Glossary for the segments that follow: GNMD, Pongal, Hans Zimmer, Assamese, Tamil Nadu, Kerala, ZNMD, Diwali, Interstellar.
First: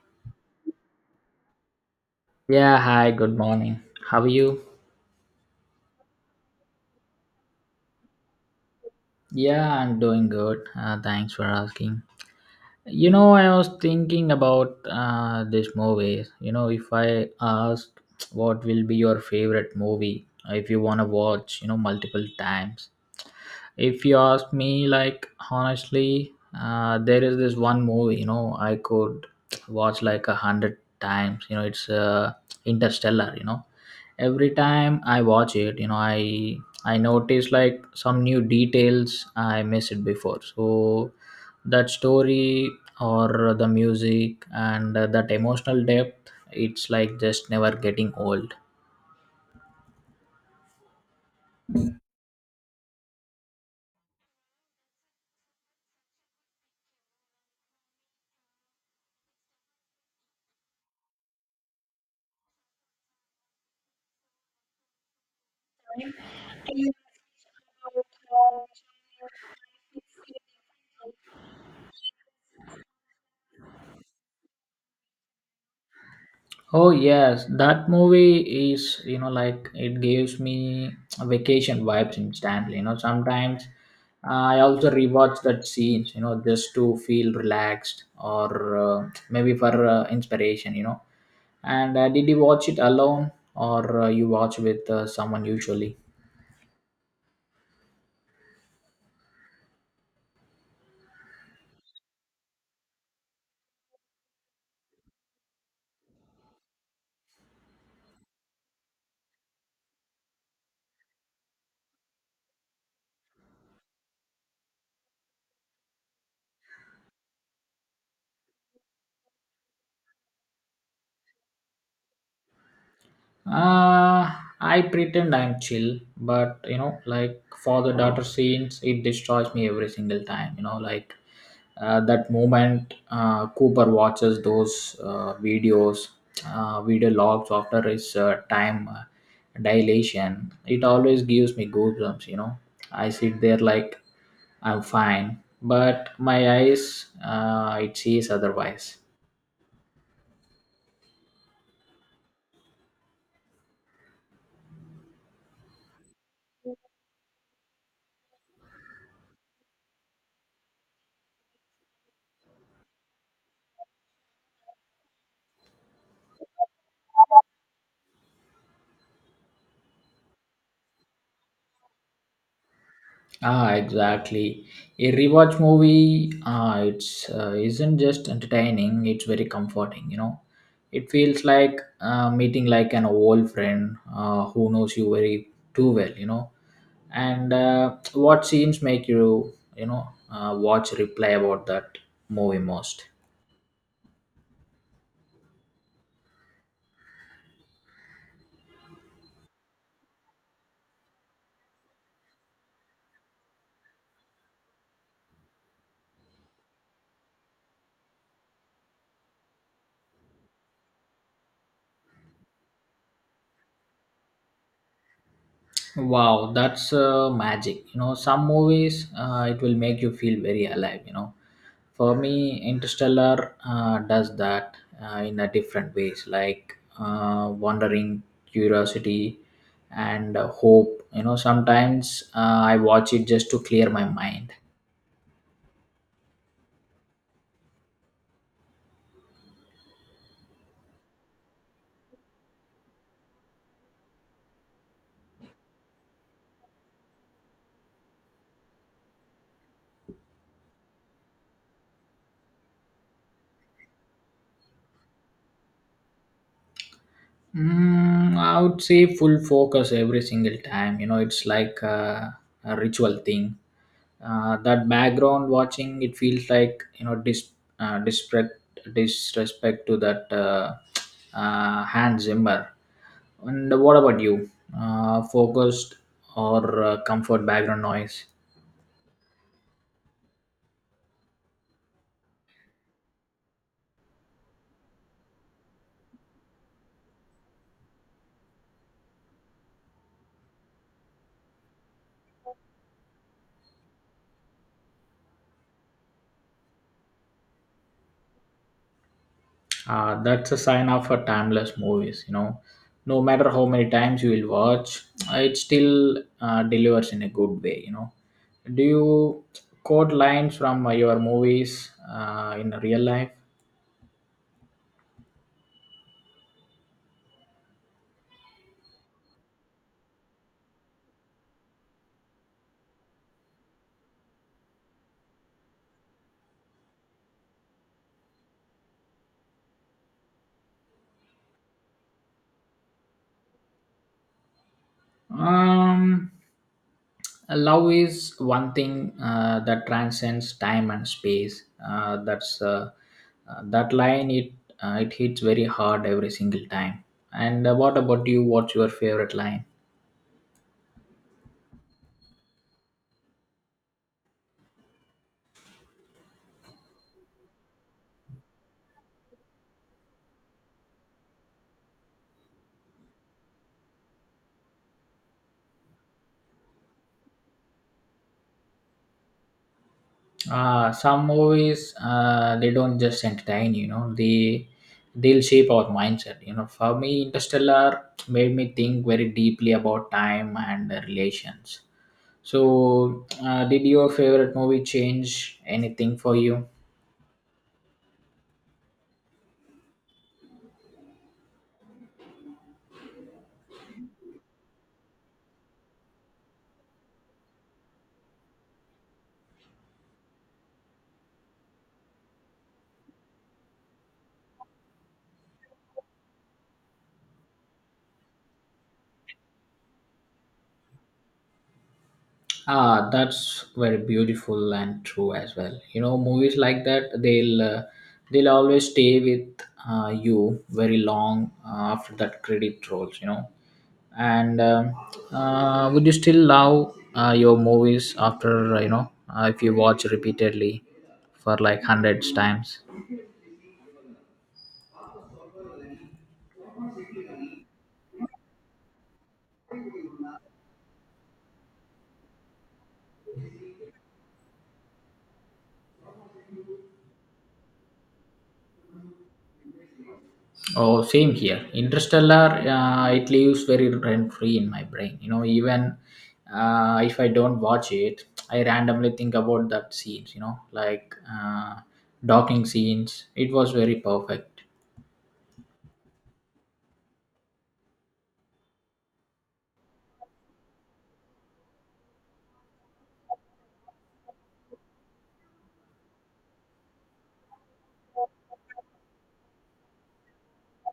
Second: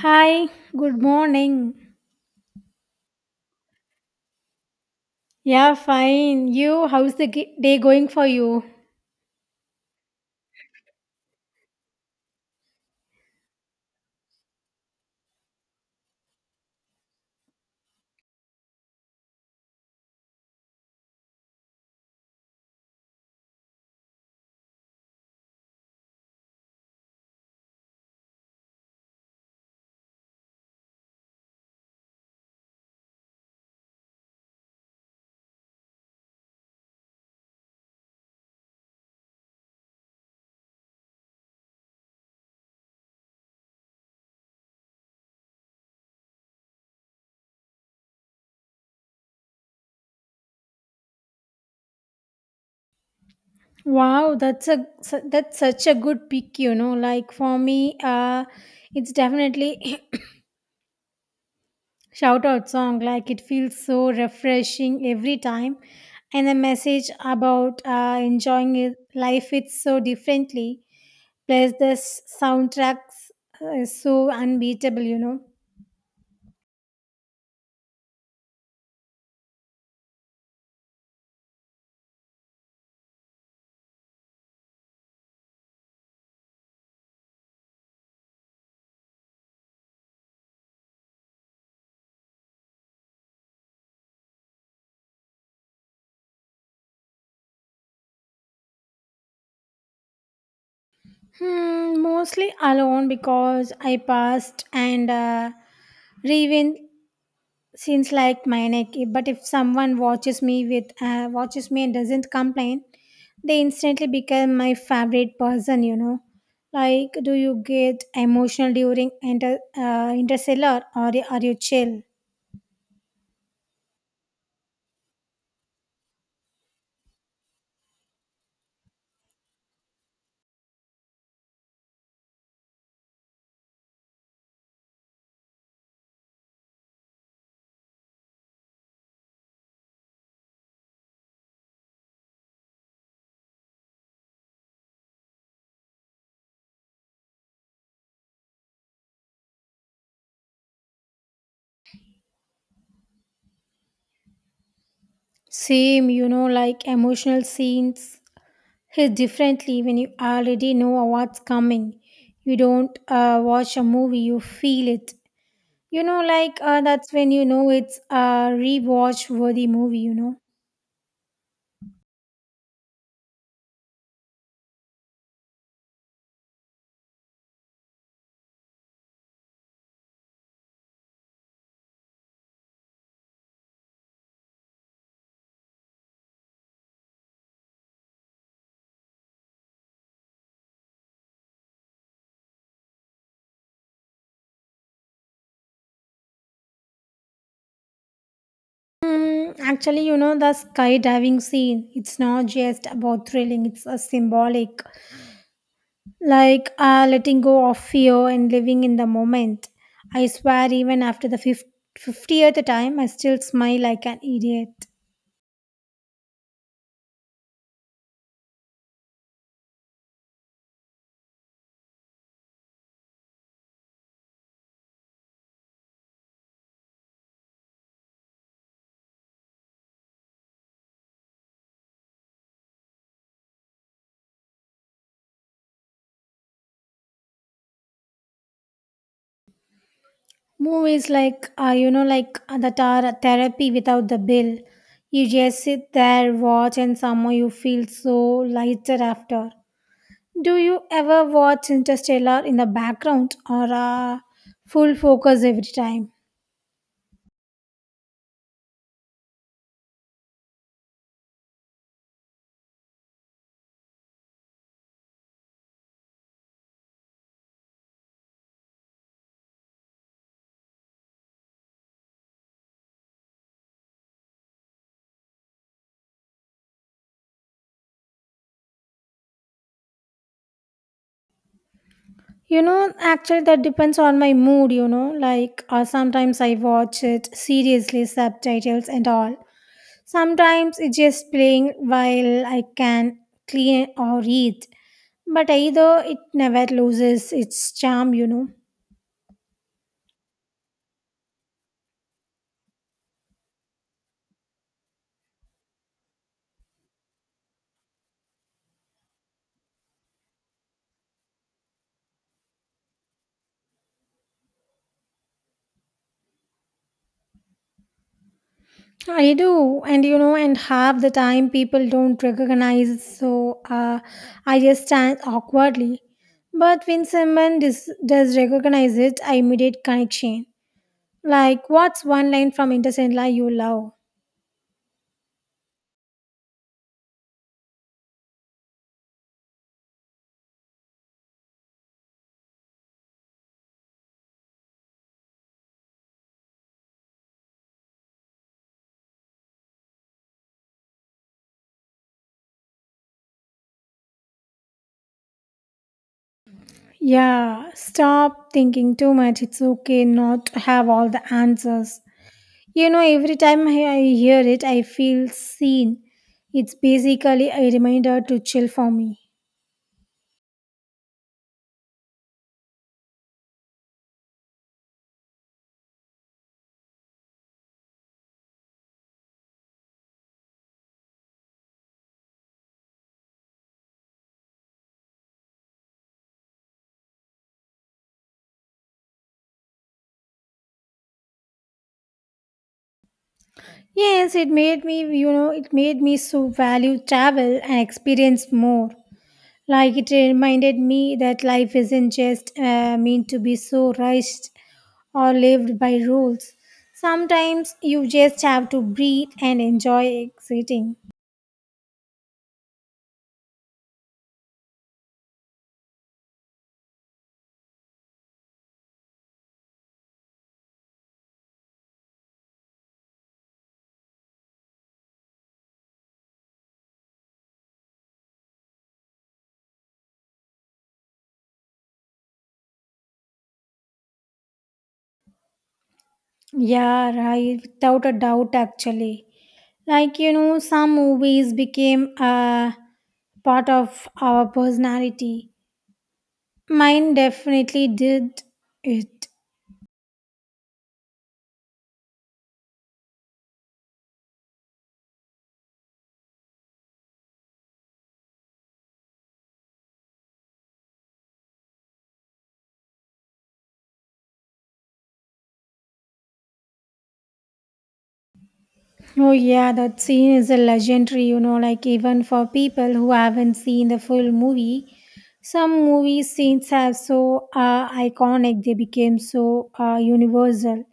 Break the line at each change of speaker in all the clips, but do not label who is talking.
Hi, good morning.
Yeah, hi, good morning. How are you?
Yeah, fine. You, how's the day going for you?
Yeah, I'm doing good. Thanks for asking. I was thinking about this movie. If I asked what will be your favorite movie, if you want to watch, multiple times, if you ask me like honestly there is this one movie I could watch like 100 times it's Interstellar. Every time I watch it I notice like some new details I missed before, so that story or the music and that emotional depth, it's like just never getting old.
Wow, that's such a good pick, you know. Like for me, it's definitely shout out song. Like it feels so refreshing every time, and the message about enjoying it, life it so differently. Plus, this soundtrack is so unbeatable, you know.
Oh yes, that movie is like it gives me vacation vibes instantly. Sometimes I also rewatch that scenes. Just to feel relaxed or maybe for inspiration. And did you watch it alone or you watch with someone usually?
Hmm, mostly alone because I passed and. Even seems like manic, but if someone watches me with watches me and doesn't complain, they instantly become my favorite person. You know, like do you get emotional during Interstellar or are you chill?
Uh, I pretend I'm chill, but like for the daughter scenes, it destroys me every single time. Like that moment Cooper watches those videos, video logs after his time dilation, it always gives me goosebumps. I sit there like I'm fine, but my eyes, it sees otherwise.
Same, you know, like emotional scenes hit differently when you already know what's coming. You don't watch a movie; you feel it. You know, like that's when you know it's a rewatch worthy movie. You know.
Ah, exactly. A rewatch movie, it's isn't just entertaining; it's very comforting. It feels like meeting like an old friend who knows you very too well. And what scenes make you, watch replay about that movie most?
Mm, actually, you know, the skydiving scene, it's not just about thrilling, it's a symbolic. Like letting go of fear and living in the moment. I swear, even after the 50th time, I still smile like an idiot.
Wow, that's magic. Some movies it will make you feel very alive. For me, Interstellar does that in a different ways, like wondering, curiosity, and hope. Sometimes I watch it just to clear my mind.
Movies like, you know, like therapy without the bill. You just sit there, watch, and somehow you feel so lighter after. Do you ever watch Interstellar in the background or full focus every time?
Mm, I would say full focus every single time. It's like a ritual thing. That background watching, it feels like disrespect, disrespect to that Hans Zimmer. And what about you? Focused or comfort background noise?
You know, actually, that depends on my mood, you know. Like, sometimes I watch it seriously, subtitles and all. Sometimes it's just playing while I can clean or eat. But either it never loses its charm, you know.
That's a sign of a timeless movies. No matter how many times you will watch, it still delivers in a good way. Do you quote lines from your movies in real life?
I do, and you know, and half the time people don't recognize, so I just stand awkwardly. But when someone does recognize it, I immediate connection. Like, what's one line from Interstellar you love?
Um, Love is one thing that transcends time and space. That line. It hits very hard every single time. And what about you? What's your favorite line?
Yeah, stop thinking too much. It's okay not to have all the answers. You know, every time I hear it, I feel seen. It's basically a reminder to chill for me.
Some movies they don't just entertain. They'll shape our mindset. For me, Interstellar made me think very deeply about time and relations. So, did your favorite movie change anything for you?
Yes, it made me, you know, it made me so value travel and experience more. Like it reminded me that life isn't just meant to be so rushed or lived by rules. Sometimes you just have to breathe and enjoy exiting.
Ah, that's very beautiful and true as well. Movies like that they'll always stay with you very long after that credit rolls. And would you still love your movies after if you watch repeatedly for like hundreds times?
Yeah, right, without a doubt, actually. Like, you know, some movies became a part of our personality. Mine definitely did it.
Oh, same here. Interstellar, it leaves very rent free in my brain. Even if I don't watch it, I randomly think about that scenes. Docking scenes. It was very perfect.
Oh, yeah, that scene is a legendary, you know, like even for people who haven't seen the full movie. Some movie scenes are so iconic, they became so universal.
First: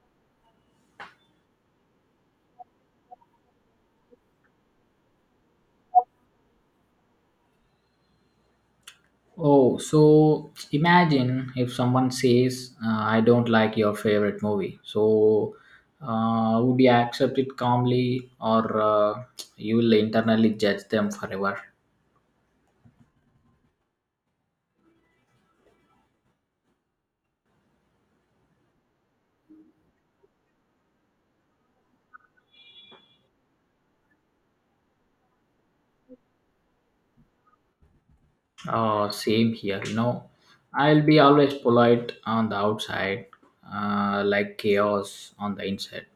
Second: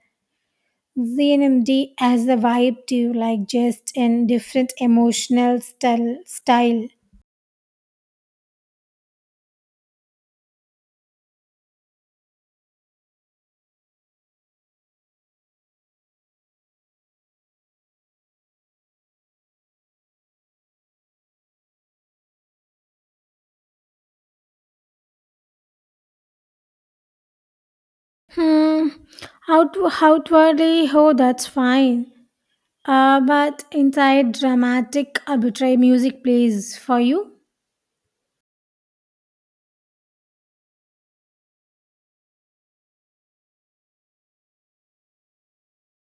ZNMD has the vibe too, like just in different emotional style.
Oh, so imagine if someone says, "I don't like your favorite movie." So, would you accept it calmly, or you will internally judge them forever?
Hmm, out, outwardly, oh, that's fine. But inside, dramatic, arbitrary music plays for you.
Same here, I'll be always polite on the outside, like chaos on the inside.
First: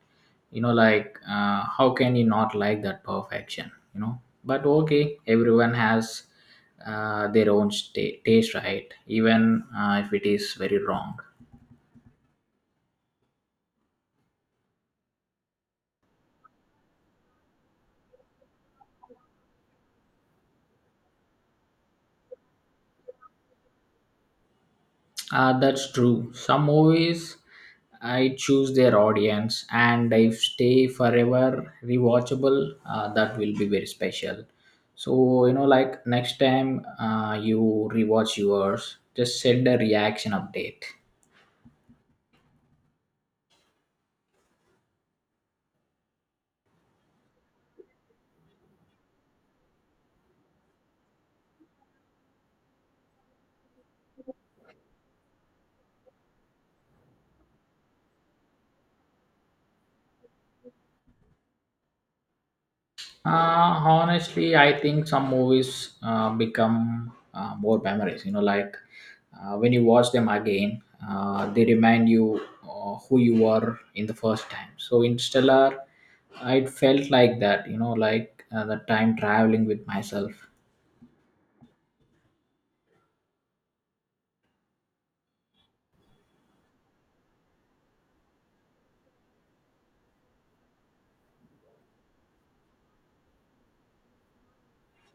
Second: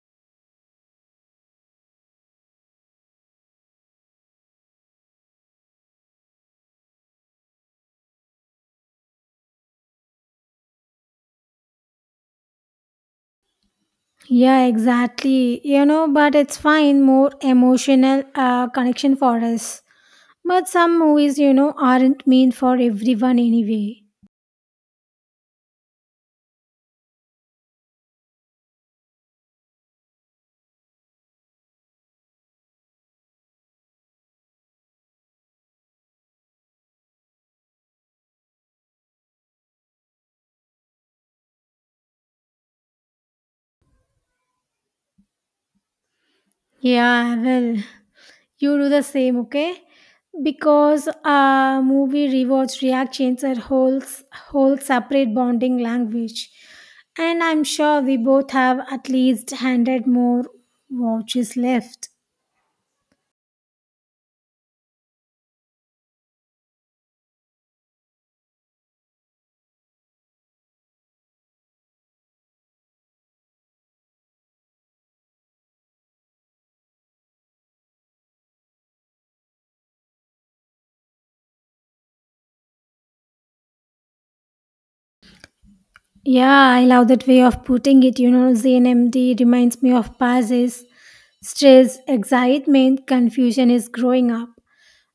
How can you not like that perfection? But okay, everyone has their own sta taste, right? Even if it is very wrong.
Yeah, exactly. You know, but it's fine, more emotional connection for us. But some movies, you know, aren't meant for everyone anyway.
That's true. Some movies I choose their audience, and if stay forever rewatchable, that will be very special. So like next time you rewatch yours, just send a reaction update.
Yeah, well, you do the same, okay? Because movie rewards reactions are whole separate bonding language. And I'm sure we both have at least 100 more watches left.
Honestly, I think some movies become more memories. When you watch them again, they remind you who you were in the first time. So Interstellar, it felt like that, the time traveling with myself.
Yeah, I love that way of putting it. You know, ZNMD reminds me of passes, stress, excitement, confusion is growing up.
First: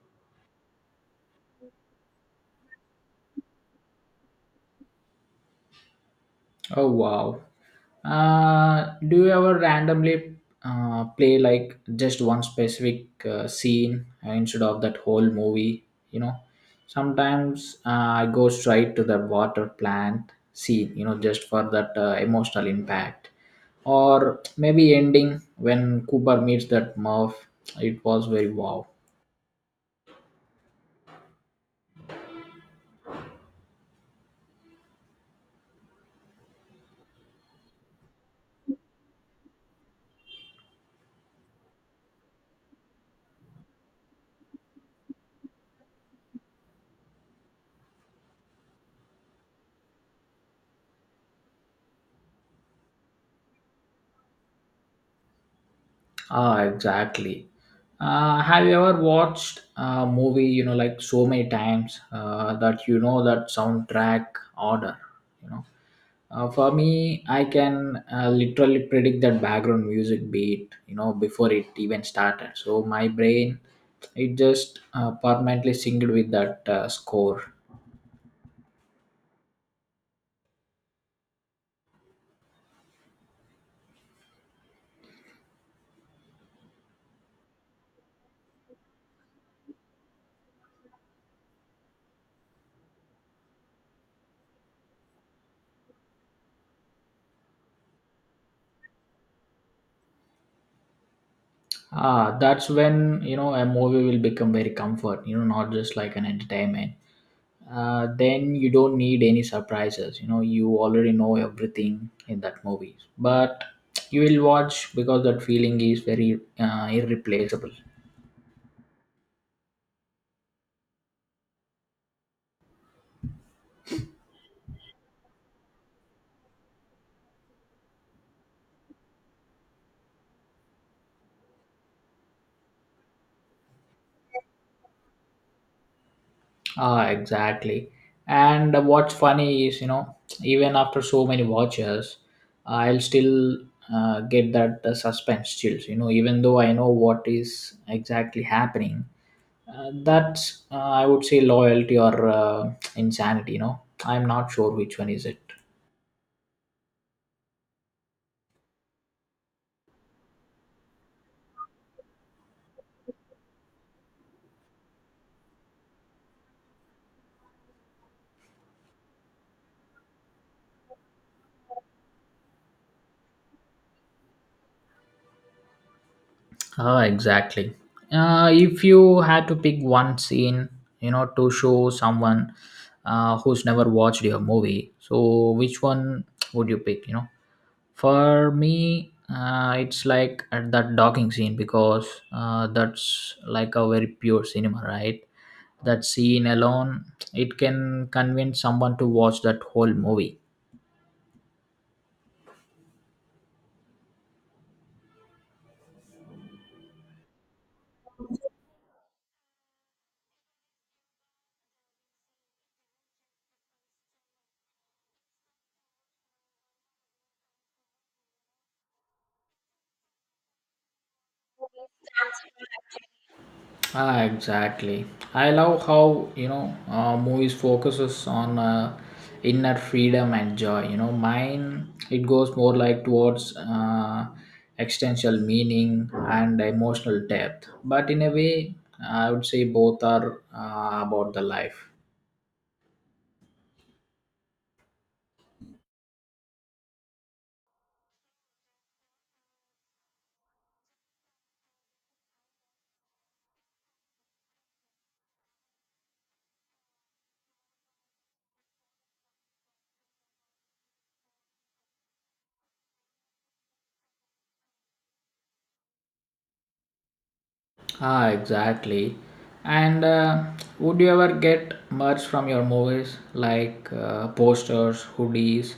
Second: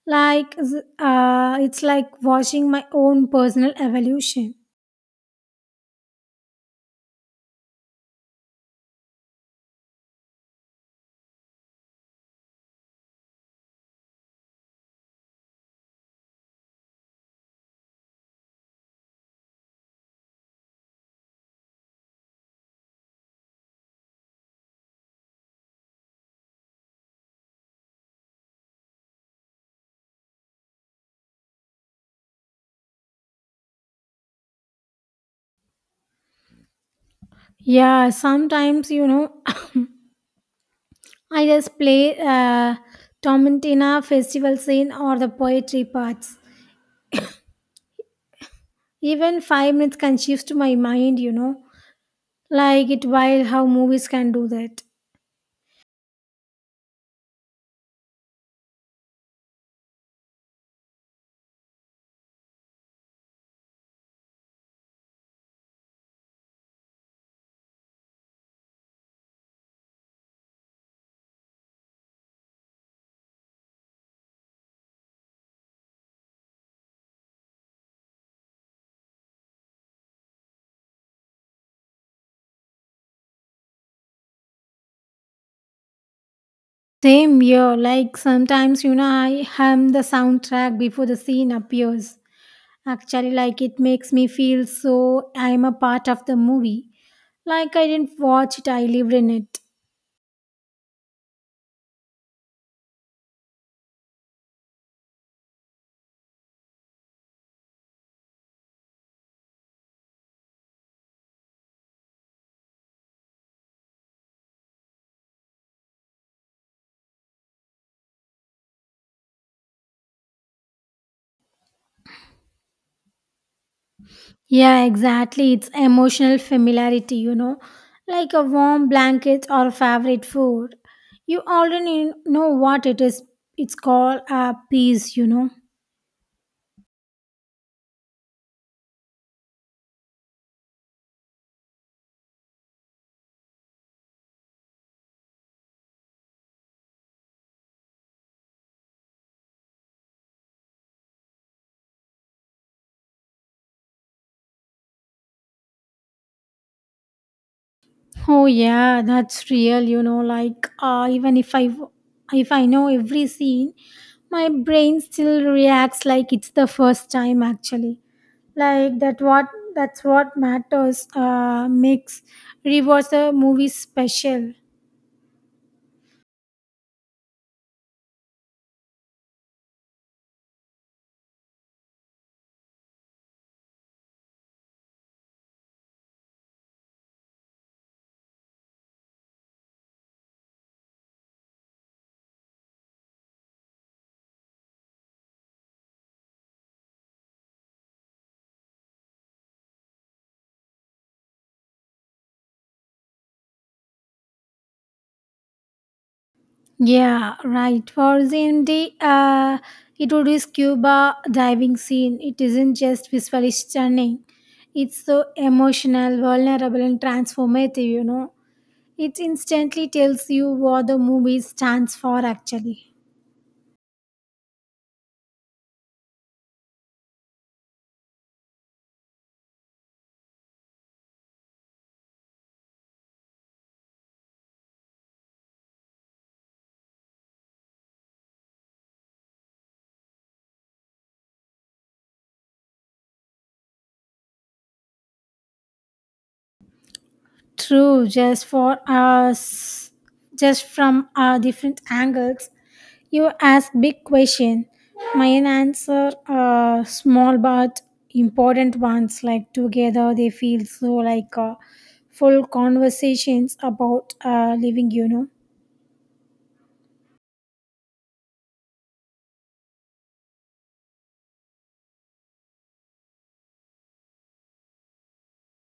Like, it's like watching my own personal evolution.
Oh wow! Do you ever randomly play like just one specific scene instead of that whole movie? You know, sometimes I go straight to the water plant scene, just for that emotional impact. Or maybe ending when Cooper meets that Murph. It was very wow.
Yeah, sometimes, you know, I just play Tomantina festival scene or the poetry parts. Even 5 minutes can shift my mind, you know, like it while how movies can do that.
Ah, exactly. Have you ever watched a movie, like so many times that you know that soundtrack order? You know, for me, I can literally predict that background music beat, before it even started. So my brain, it just permanently synced with that score.
Same here, like sometimes, you know, I hum the soundtrack before the scene appears. Actually, like it makes me feel so I'm a part of the movie. Like I didn't watch it, I lived in it.
Ah, that's when you know a movie will become very comfort. Not just like an entertainment. Then you don't need any surprises. You already know everything in that movie. But you will watch because that feeling is very irreplaceable.
Yeah, exactly. It's emotional familiarity, you know, like a warm blanket or a favorite food. You already know what it is. It's called a piece, you know.
Ah, exactly. And what's funny is, even after so many watches, I'll still get that suspense chills. Even though I know what is exactly happening. That's I would say loyalty or insanity. I'm not sure which one is it.
Oh yeah, that's real, you know, like even if I know every scene, my brain still reacts like it's the first time actually. Like that's what matters makes rewatch the movie special.
Ah, exactly. If you had to pick one scene, to show someone who's never watched your movie, so which one would you pick? For me, it's like at that docking scene because that's like a very pure cinema, right? That scene alone, it can convince someone to watch that whole movie.
Yeah, right. For ZMD, it would be scuba diving scene. It isn't just visually stunning. It's so emotional, vulnerable and transformative, you know it instantly tells you what the movie stands for actually.
Ah, exactly. I love how movies focuses on inner freedom and joy. Mine it goes more like towards existential meaning and emotional depth. But in a way, I would say both are about the life.
True, just for us, just from our different angles. You ask big question. Mine answer small but important ones. Like together, they feel so like full conversations about living. You know.
Ah, exactly. And would you ever get merch from your movies like posters, hoodies,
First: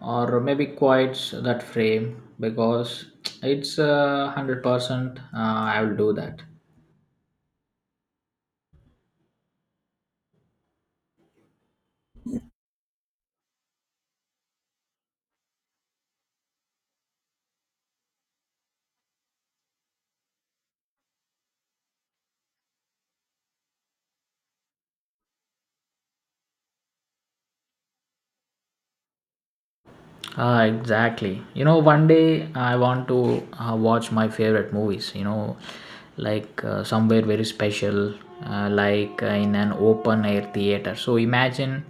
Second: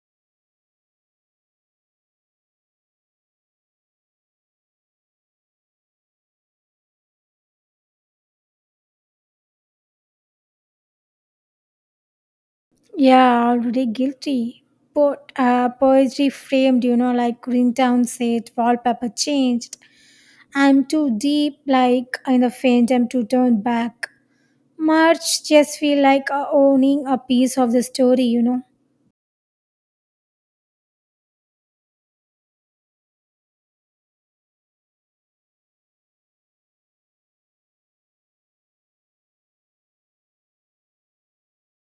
or maybe quotes that frame? Because it's 100%. I will do that.
Yeah, already guilty. But poetry framed. You know, like Greentown said, wallpaper changed I'm too deep, like in the faint, I'm too turned back. March just feel like owning a piece of the story, you know.
Ah, exactly. One day I want to watch my favorite movies, like somewhere very special, like in an open air theater. So imagine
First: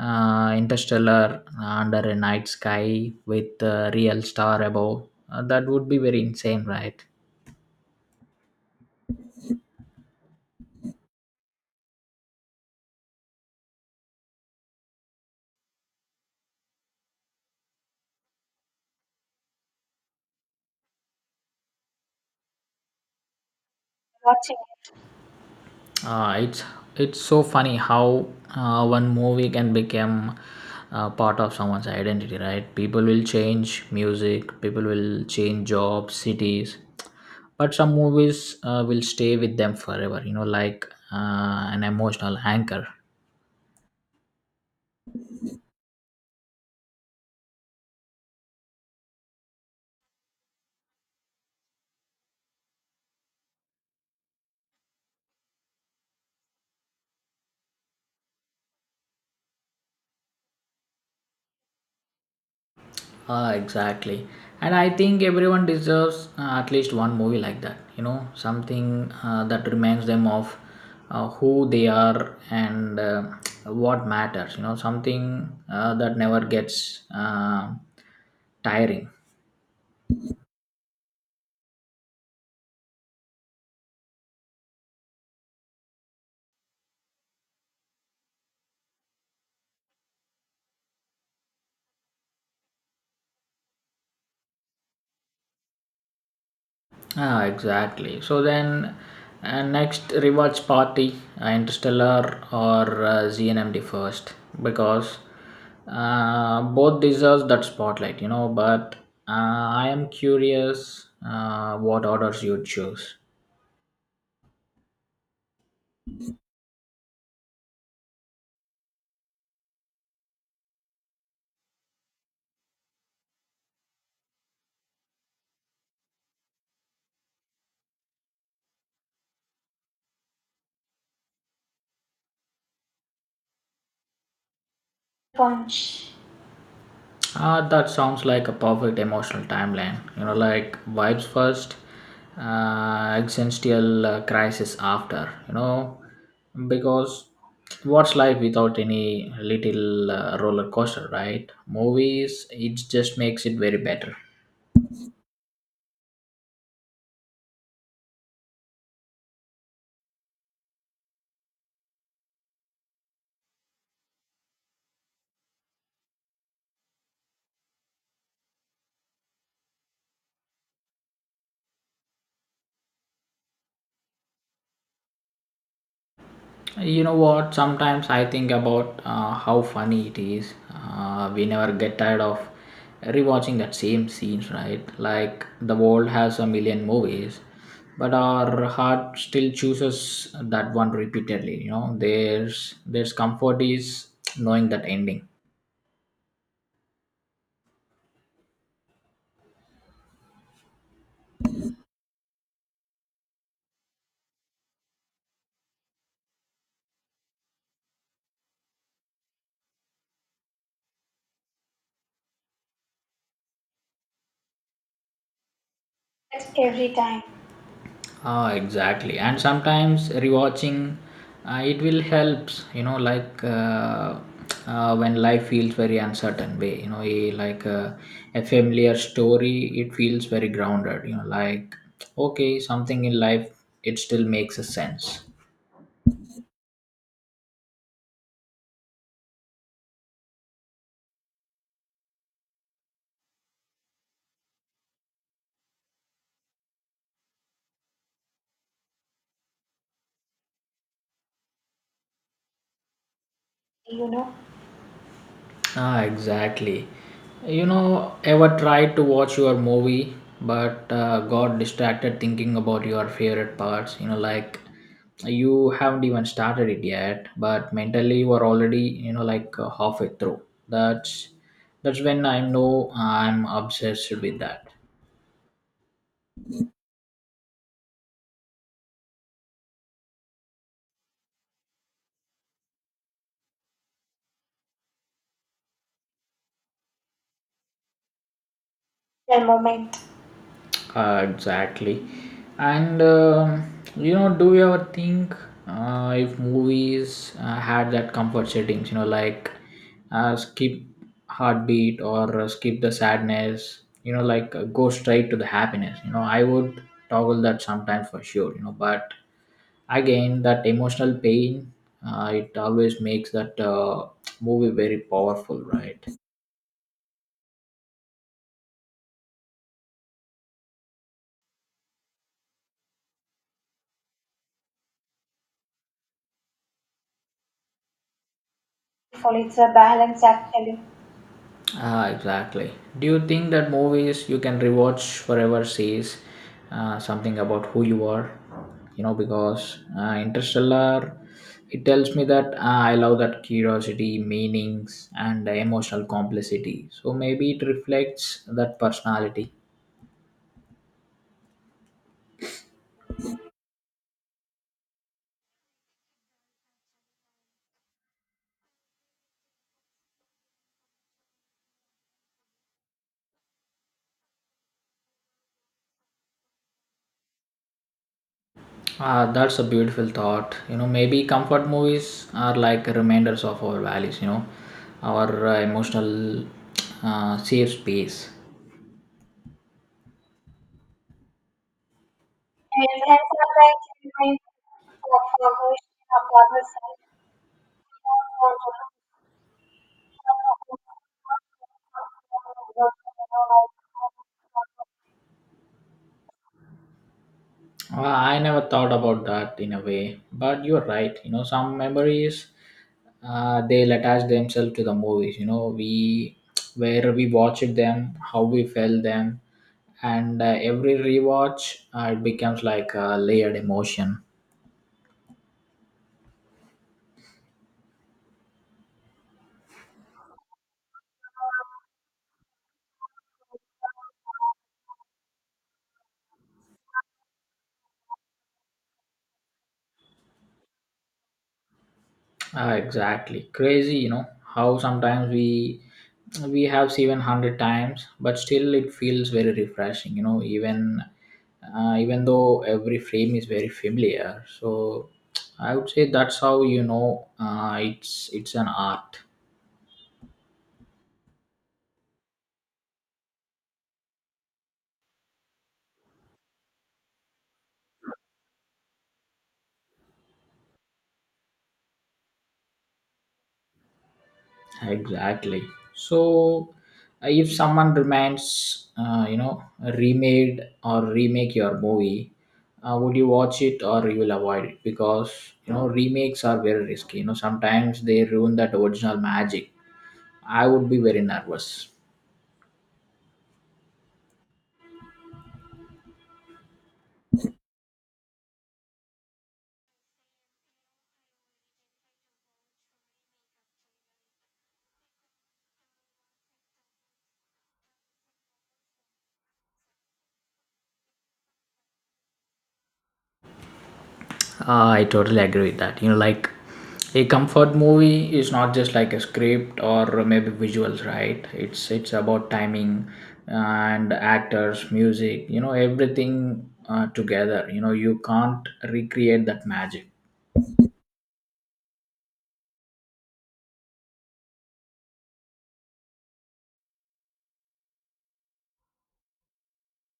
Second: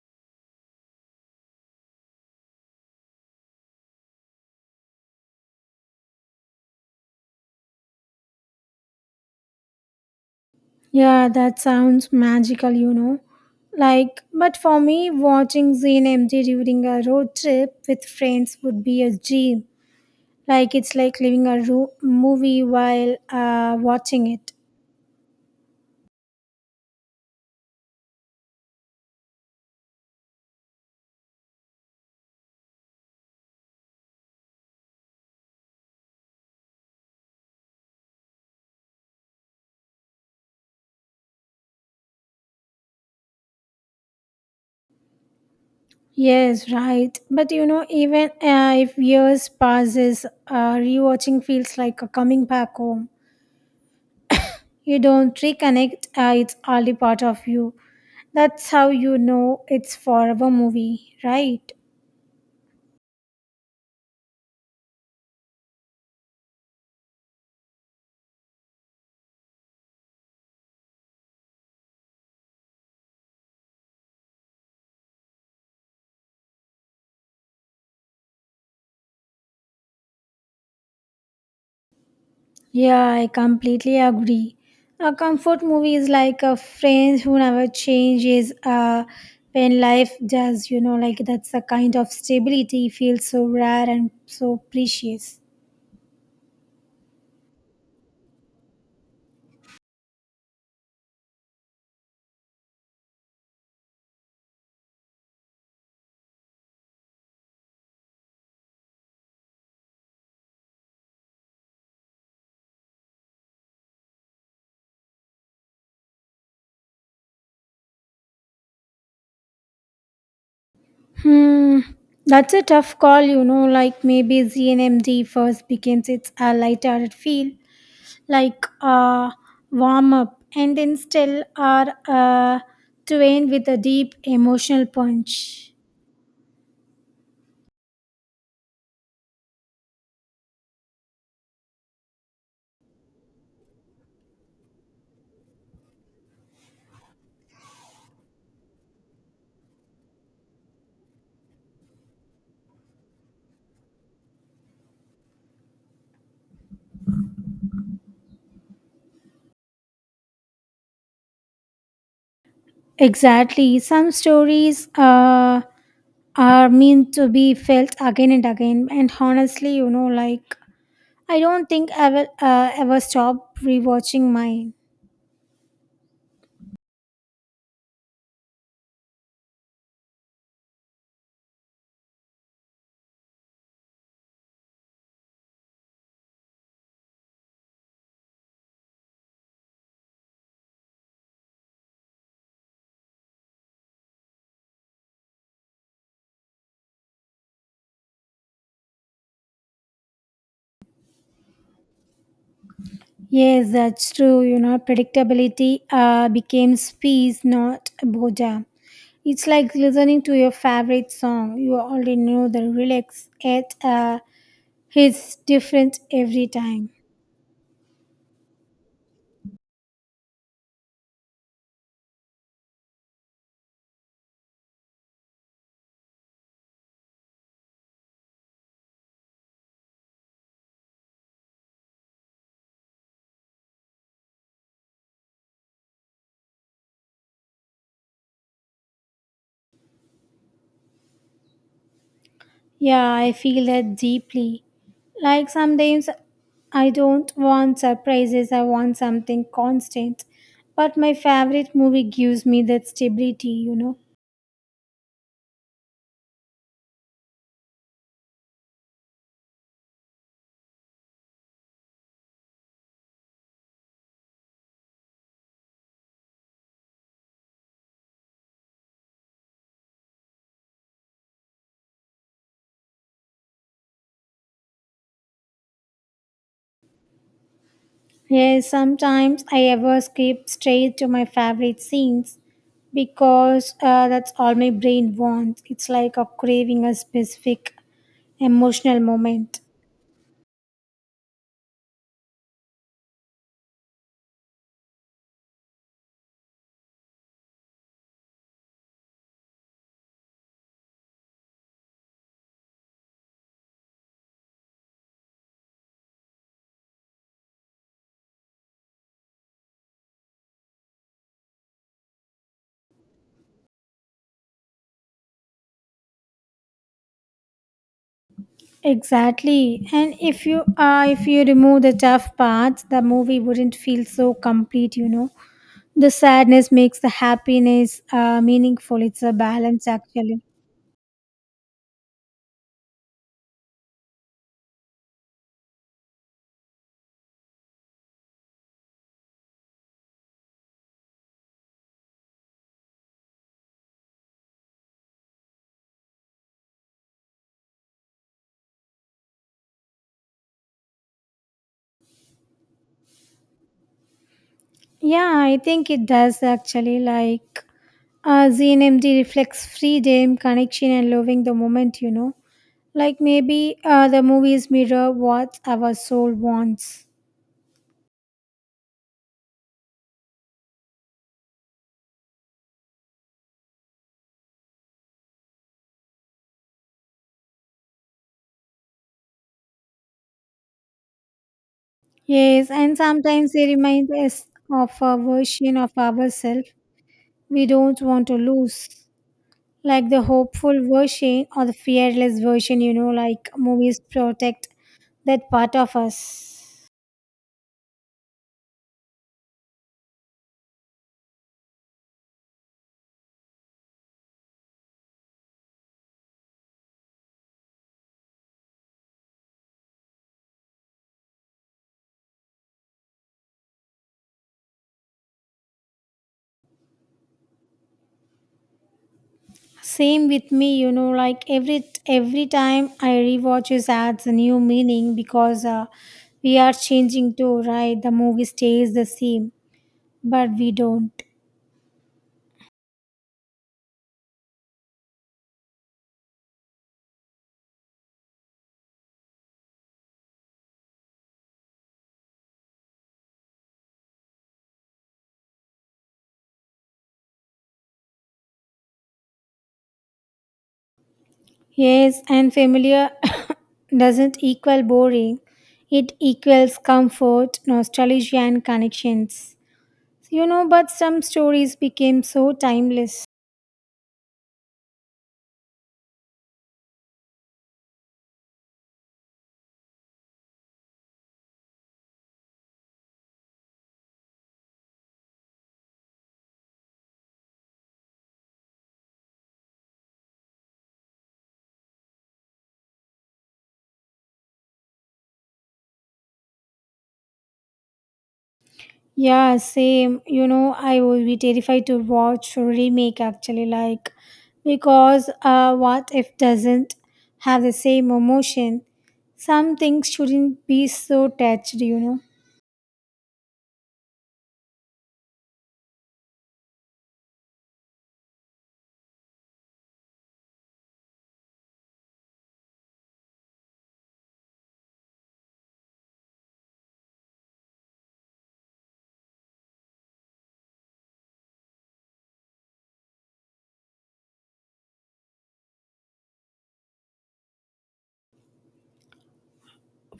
Interstellar under a night sky with a real star above. That would be very insane, right?
Yeah, that sounds magical, you know. Like, but for me, watching Zane empty during a road trip with friends would be a dream. Like, it's like living a movie while watching it.
uh, it's it's so funny how one movie can become part of someone's identity, right? People will change music, people will change jobs, cities, but some movies will stay with them forever, an emotional anchor.
Yes, right. But you know, even if years passes, rewatching feels like a coming back home. You don't reconnect, it's hardly part of you. That's how you know it's forever movie, right?
Exactly. And I think everyone deserves at least one movie like that. Something that reminds them of who they are and what matters. Something that never gets tiring.
Yeah, I completely agree. A comfort movie is like a friend who never changes when life does, you know, like that's a kind of stability feels so rare and so precious.
Ah, exactly. So then, next rewards party, Interstellar or ZNMD first, because both deserves that spotlight, But I am curious what orders you choose.
Hmm, that's a tough call, you know, like maybe ZNMD first became its a lighthearted feel like warm up and then still are twain with a deep emotional punch.
That sounds like a perfect emotional timeline. Like vibes first, existential crisis after. Because what's life without any little roller coaster, right? Movies, it just makes it very better.
Exactly. Some stories are meant to be felt again and again. And honestly, you know, like I don't think I will ever stop rewatching mine.
You know what? Sometimes I think about how funny it is. We never get tired of rewatching that same scenes, right? Like the world has a million movies, but our heart still chooses that one repeatedly. There's comfort is knowing that ending.
Yes, that's true. You know, predictability became peace, not boredom. It's like listening to your favorite song. You already know the lyrics. Yet it's different every time.
Ah, exactly. And sometimes rewatching, it will helps. When life feels very uncertain way. A familiar story, it feels very grounded. Like okay, something in life, it still makes a sense.
Yeah, I feel that deeply. Like sometimes I don't want surprises. I want something constant. But my favorite movie gives me that stability. You know,
Ah, exactly. Ever tried to watch your movie but got distracted thinking about your favorite parts? Like you haven't even started it yet, but mentally you are already, halfway through. That's that's when I know I'm obsessed with that.
yes, sometimes I ever skip straight to my favorite scenes because that's all my brain wants. It's like a craving a specific emotional moment.
Exactly. And do you ever think if movies had that comfort settings, like skip heartbeat or skip the sadness, like go straight to the happiness. I would toggle that sometimes for sure, but again, that emotional pain, it always makes that movie very powerful, right?
Exactly, and if you remove the tough parts, the movie wouldn't feel so complete. You know, the sadness makes the happiness meaningful. It's a balance, actually.
Ah, exactly. Do you think that movies you can rewatch forever says something about who you are? You know, because Interstellar, it tells me that I love that curiosity, meanings, and emotional complicity. So maybe it reflects that personality.
Yeah, I think it does actually. Like, ZNMD reflects freedom, connection, and loving the moment, you know. Like, maybe the movies mirror what our soul wants.
Ah, that's a beautiful thought. You know, maybe comfort movies are like reminders of our values. You know, our emotional safe space.
Yes, and sometimes they remind us of a version of ourselves we don't want to lose. Like the hopeful version or the fearless version, you know, like movies protect that part of us.
I never thought about that in a way, but you're right. You know, some memories they'll attach themselves to the movies. You know, we where we watched them, how we felt them, and every rewatch it becomes like a layered emotion.
Same with me, you know, like every time I rewatch it adds a new meaning because we are changing too, right? The movie stays the same, but we don't.
Ah, exactly. Crazy, you know, how sometimes we have seen hundred times, but still it feels very refreshing. You know, even even though every frame is very familiar, so I would say that's how you know it's an art.
Yes, and familiar doesn't equal boring. It equals comfort, nostalgia, and connections. You know, but some stories became so timeless.
Exactly. So, if someone demands, you know, a remade or remake your movie, would you watch it or you will avoid it? Because you know, remakes are very risky. You know, sometimes they ruin that original magic. I would be very nervous.
Yeah, same. You know, I will be terrified to watch remake actually, like because what if doesn't have the same emotion? Some things shouldn't be so touched, you know.
I totally agree with that. You know, like a comfort movie is not just like a script or maybe visuals, right? It's about timing and actors, music, you know, everything together. You know, you can't recreate that magic.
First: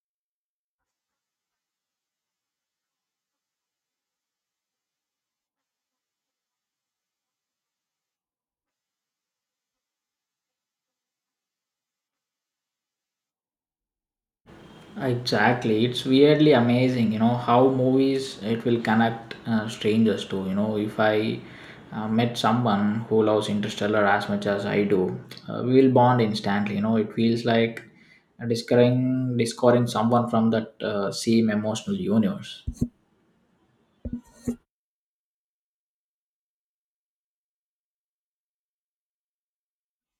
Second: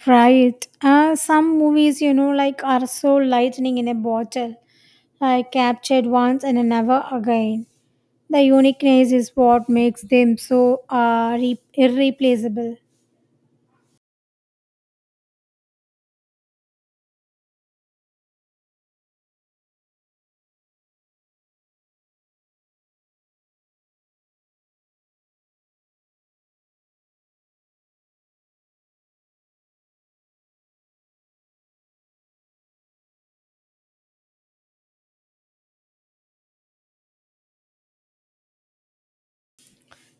Right. Some movies, you know, like are so lightning in a bottle, like captured once and never again. The uniqueness is what makes them so irreplaceable.
Exactly. It's weirdly amazing, you know, how movies it will connect strangers to. You know, if I met someone who loves Interstellar as much as I do, we will bond instantly. You know, it feels like discovering someone from that same emotional universe.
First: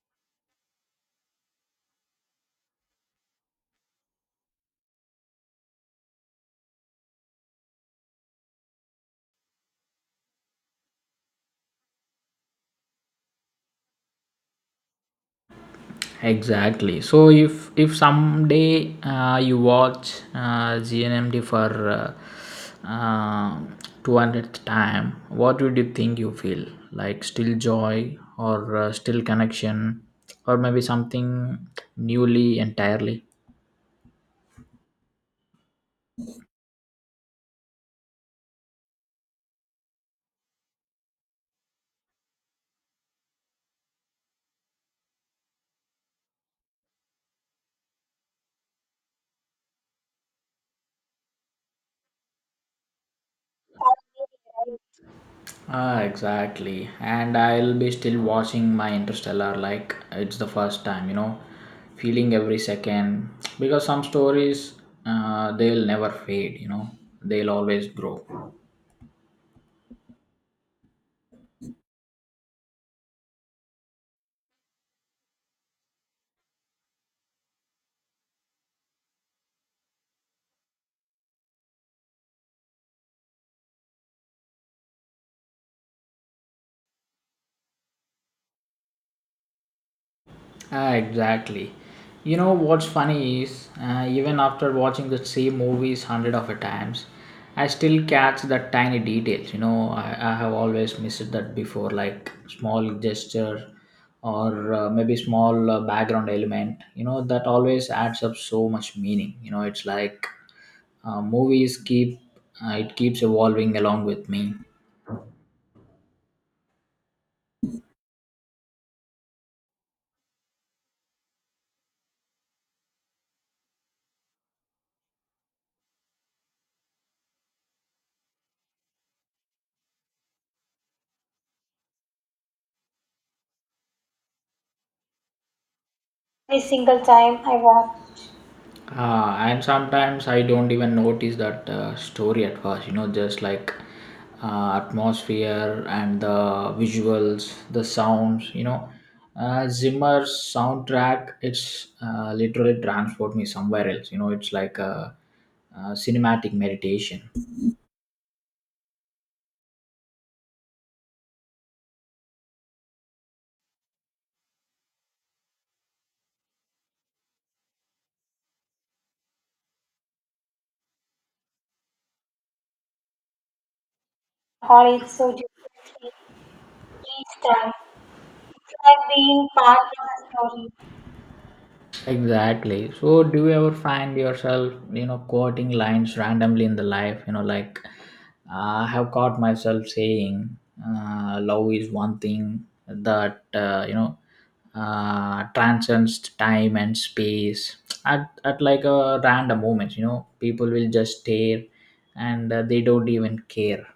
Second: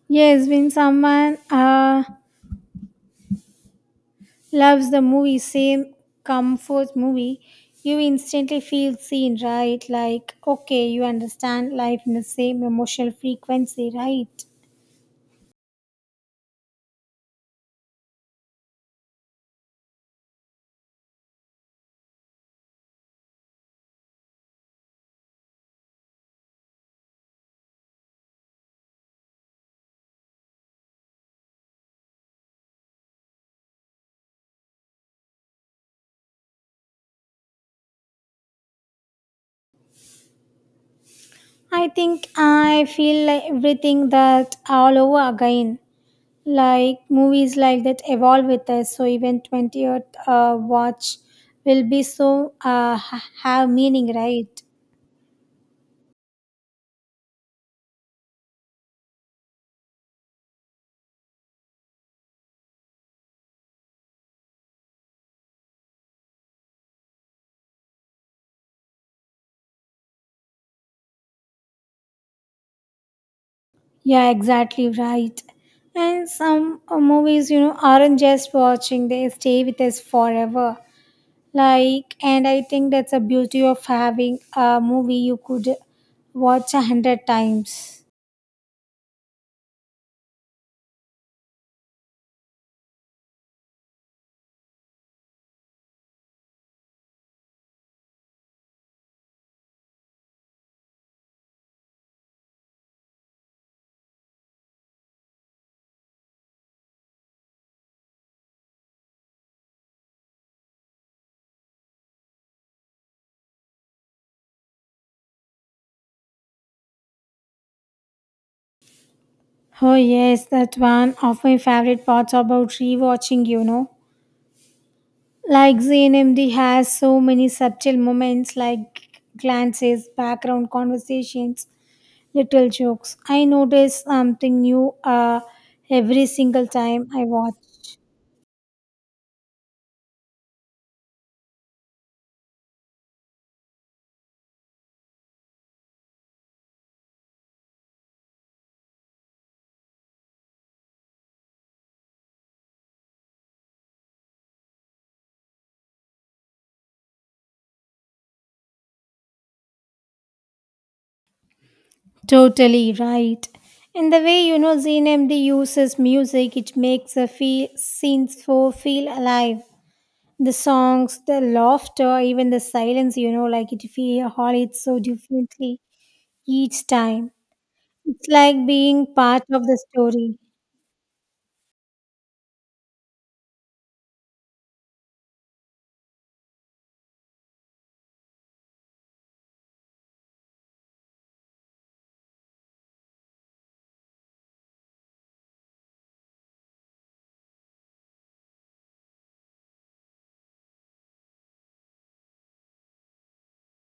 Yes, when someone loves the movie, same comfort movie. You instantly feel seen, right? Like, okay, you understand life in the same emotional frequency, right?
Exactly. So if someday you watch GNMD for uh, uh, 200th time, what would you think you feel? Like still joy or still connection or maybe something newly entirely?
I think I feel like everything that all over again. Like movies like that evolve with us, so even 20th watch will be so have meaning, right?
Ah, exactly. And I'll be still watching my Interstellar like it's the first time, you know, feeling every second because some stories they'll never fade, you know, they'll always grow.
Yeah, exactly right. And some movies, you know, aren't just watching, they stay with us forever. Like, and I think that's a beauty of having a movie you could watch a hundred times.
Ah, exactly. You know what's funny is, even after watching the same movies hundred of a times, I still catch that tiny details. I have always missed that before, like small gesture or maybe small background element. You know, that always adds up so much meaning. You know, it's like movies keep it keeps evolving along with me.
Oh, yes, that one of my favorite parts about rewatching, you know. Like, ZNMD has so many subtle moments like glances, background conversations, little jokes. I notice something new every single time I watch.
Ah, and sometimes I don't even notice that story at first, you know, just like atmosphere and the visuals, the sounds, you know. Zimmer's soundtrack, it's literally transport me somewhere else, you know, it's like a cinematic meditation.
Totally right. And the way you know ZNMD uses music, it makes the feel, scenes for feel alive. The songs, the laughter, even the silence, you know, like it feel all it so differently each time. It's like being part of the story.
Exactly. So, do you ever find yourself, you know, quoting lines randomly in the life? You know, like I have caught myself saying, "Love is one thing that transcends time and space." At like a random moment, you know, people will just stare, and they don't even care.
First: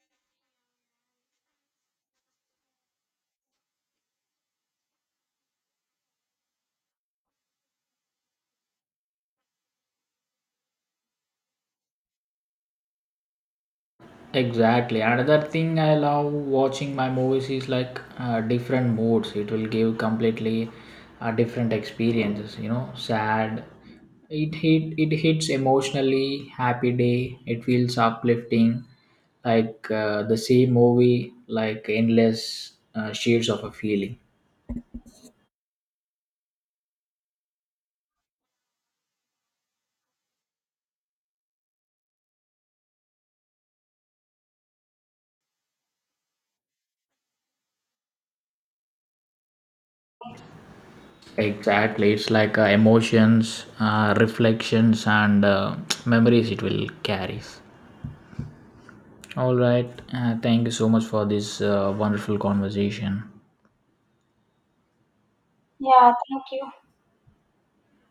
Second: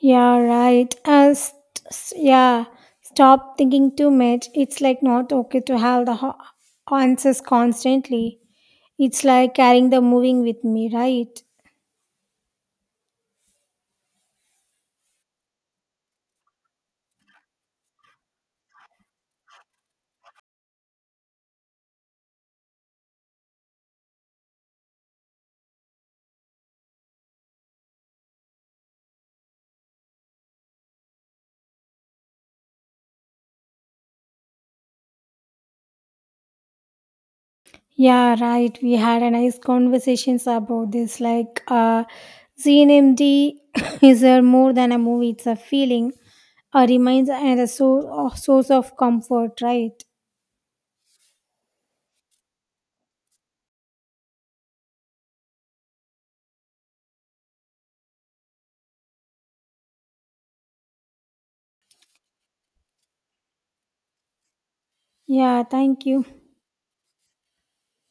Yeah, right. Yeah, stop thinking too much. It's like not okay to have the answers constantly. It's like carrying the moving with me, right?
Exactly. Another thing I love watching my movies is like different moods. It will give completely different experiences. You know, sad. It hit. It hits emotionally. Happy day. It feels uplifting. Like the same movie, like endless shades of a feeling.
Yeah, right. We had a nice conversations about this. Like, ZNMD is a more than a movie. It's a feeling, a reminder, and a source of comfort, right?
Exactly. It's like emotions, reflections, and memories. It will carry. All right. Thank you so much for this wonderful conversation.
Yeah. Thank you.